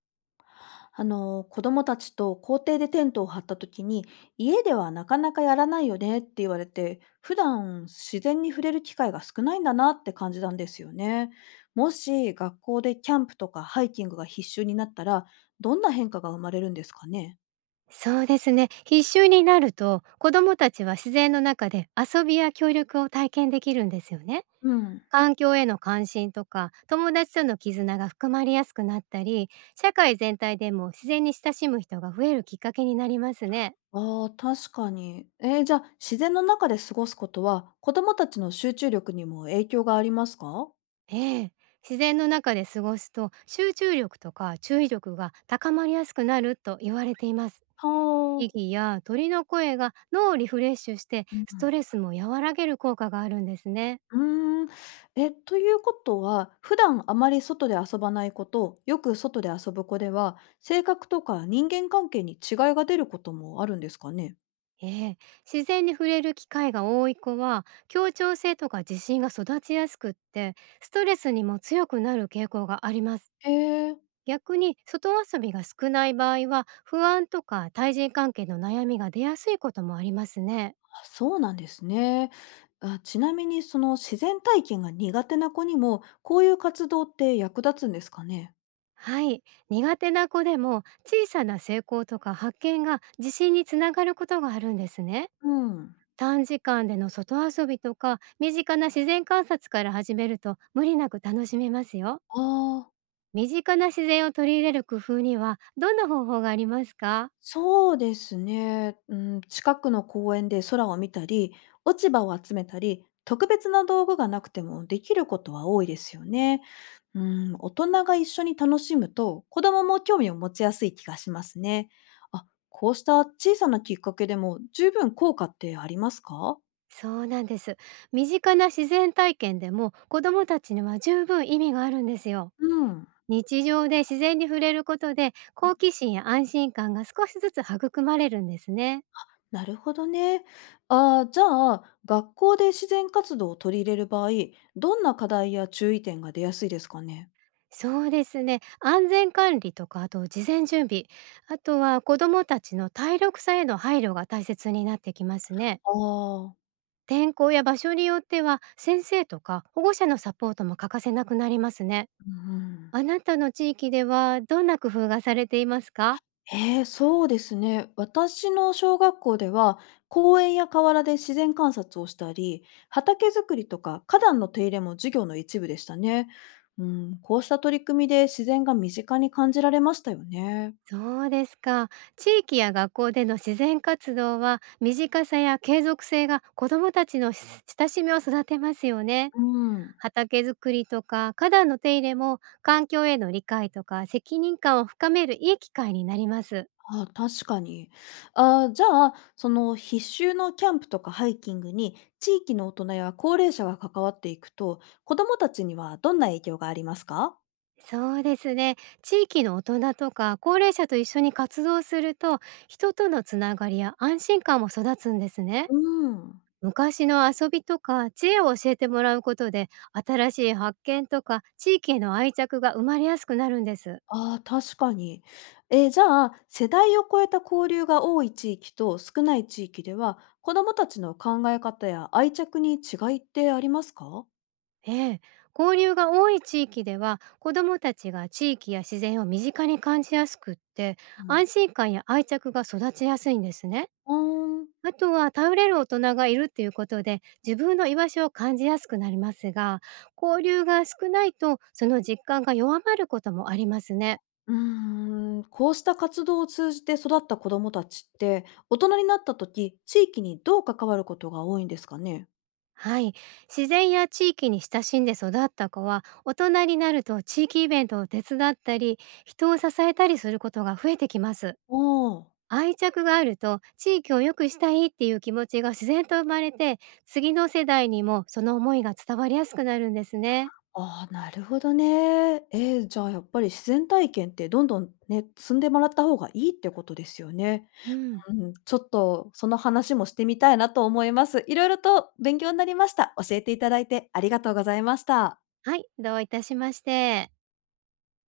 あの子供たちと校庭でテントを張った時に、家ではなかなかやらないよねって言われて、普段自然に触れる機会が少ないんだなって感じたんですよね。もし学校でキャンプとかハイキングが必修になったら、どんな変化が生まれるんですかね。そうですね。必修になると、子どもたちは自然の中で遊びや協力を体験できるんですよね。うん。環境への関心とか、友達との絆が深まりやすくなったり、社会全体でも自然に親しむ人が増えるきっかけになりますね。あー確かに。じゃあ自然の中で過ごすことは子供たちの集中力にも影響がありますか。ええ。自然の中で過ごすと、集中力とか注意力が高まりやすくなると言われています。意はあ。義や鳥の声が脳をリフレッシュして、うん。ストレスも和らげる効果があるんですね。うーん。え、ということは、普段あまり外で遊ばない子と、よく外で遊ぶ子では、性格とか人間関係に違いが出ることもあるんですかね？ええ、自然に触れる機会が多い子は協調性とか自信が育ちやすくって、ストレスにも強くなる傾向があります。へえ、あ、逆に外遊びが少ない場合は不安とか対人関係の悩みが出やすいこともありますね。そうなんですね。あ、ちなみにその自然体験が苦手な子にも、こういう活動って役立つんですかね？はい、苦手な子でも小さな成功とか発見が自信につながることがあるんですね。うん。短時間での外遊びとか身近な自然観察から始めると無理なく楽しめますよ。ああ。身近な自然を取り入れる工夫にはどんな方法がありますか？そうですね。うん、近くの公園で空を見たり、落ち葉を集めたり、特別な道具がなくてもできることは多いですよね。うん、大人が一緒に楽しむと、子供も興味を持ちやすい気がしますね。あ、こうした小さなきっかけでも十分効果ってありますか。そうなんです。身近な自然体験でも子どもたちには十分意味があるんですよ。うん。日常で自然に触れることで好奇心や安心感が少しずつ育まれるんですね。なるほどね。あーじゃあ、学校で自然活動を取り入れる場合、どんな課題や注意点が出やすいですかね。そうですね、安全管理とか、あと事前準備、あとは子どもたちの体力差への配慮が大切になってきますね。ああー。天候や場所によっては先生とか保護者のサポートも欠かせなくなりますね。うんうん。あなたの地域ではどんな工夫がされていますか？ええ、そうですね。私の小学校では、公園や河原で自然観察をしたり、畑作りとか花壇の手入れも授業の一部でしたね。うん、こうした取り組みで自然が身近に感じられましたよね。そうですか。地域や学校での自然活動は、身近さや継続性が子どもたちの親しみを育てますよね。うん。畑作りとか花壇の手入れも、環境への理解とか責任感を深めるいい機会になります。あ、確かに。あ、じゃあ、その必修のキャンプとかハイキングに地域の大人や高齢者が関わっていくと、子どもたちにはどんな影響がありますか？そうですね。地域の大人とか高齢者と一緒に活動すると、人とのつながりや安心感も育つんですね。うん。昔の遊びとか知恵を教えてもらうことで新しい発見とか地域への愛着が生まれやすくなるんです。ああ、確かに。え、じゃあ、世代を超えた交流が多い地域と少ない地域では、子どもたちの考え方や愛着に違いってありますか？ええ、交流が多い地域では子どもたちが地域や自然を身近に感じやすくって、うん、安心感や愛着が育ちやすいんですね。うーん、あとは頼れる大人がいるっていうことで自分の居場所を感じやすくなりますが、交流が少ないとその実感が弱まることもありますね。うーん、こうした活動を通じて育った子どもたちって、大人になった時、地域にどう関わることが多いんですかね？はい。自然や地域に親しんで育った子は、大人になると地域イベントを手伝ったり、人を支えたりすることが増えてきます。ああ。愛着があると、地域を良くしたいっていう気持ちが自然と生まれて、次の世代にもその思いが伝わりやすくなるんですね。あーなるほどね。えーじゃあやっぱり自然体験ってどんどんね、積んでもらった方がいいってことですよね。うん。うん、ちょっとその話もしてみたいなと思います。いろいろと勉強になりました。教えていただいてありがとうございました。はい、どういたしまして。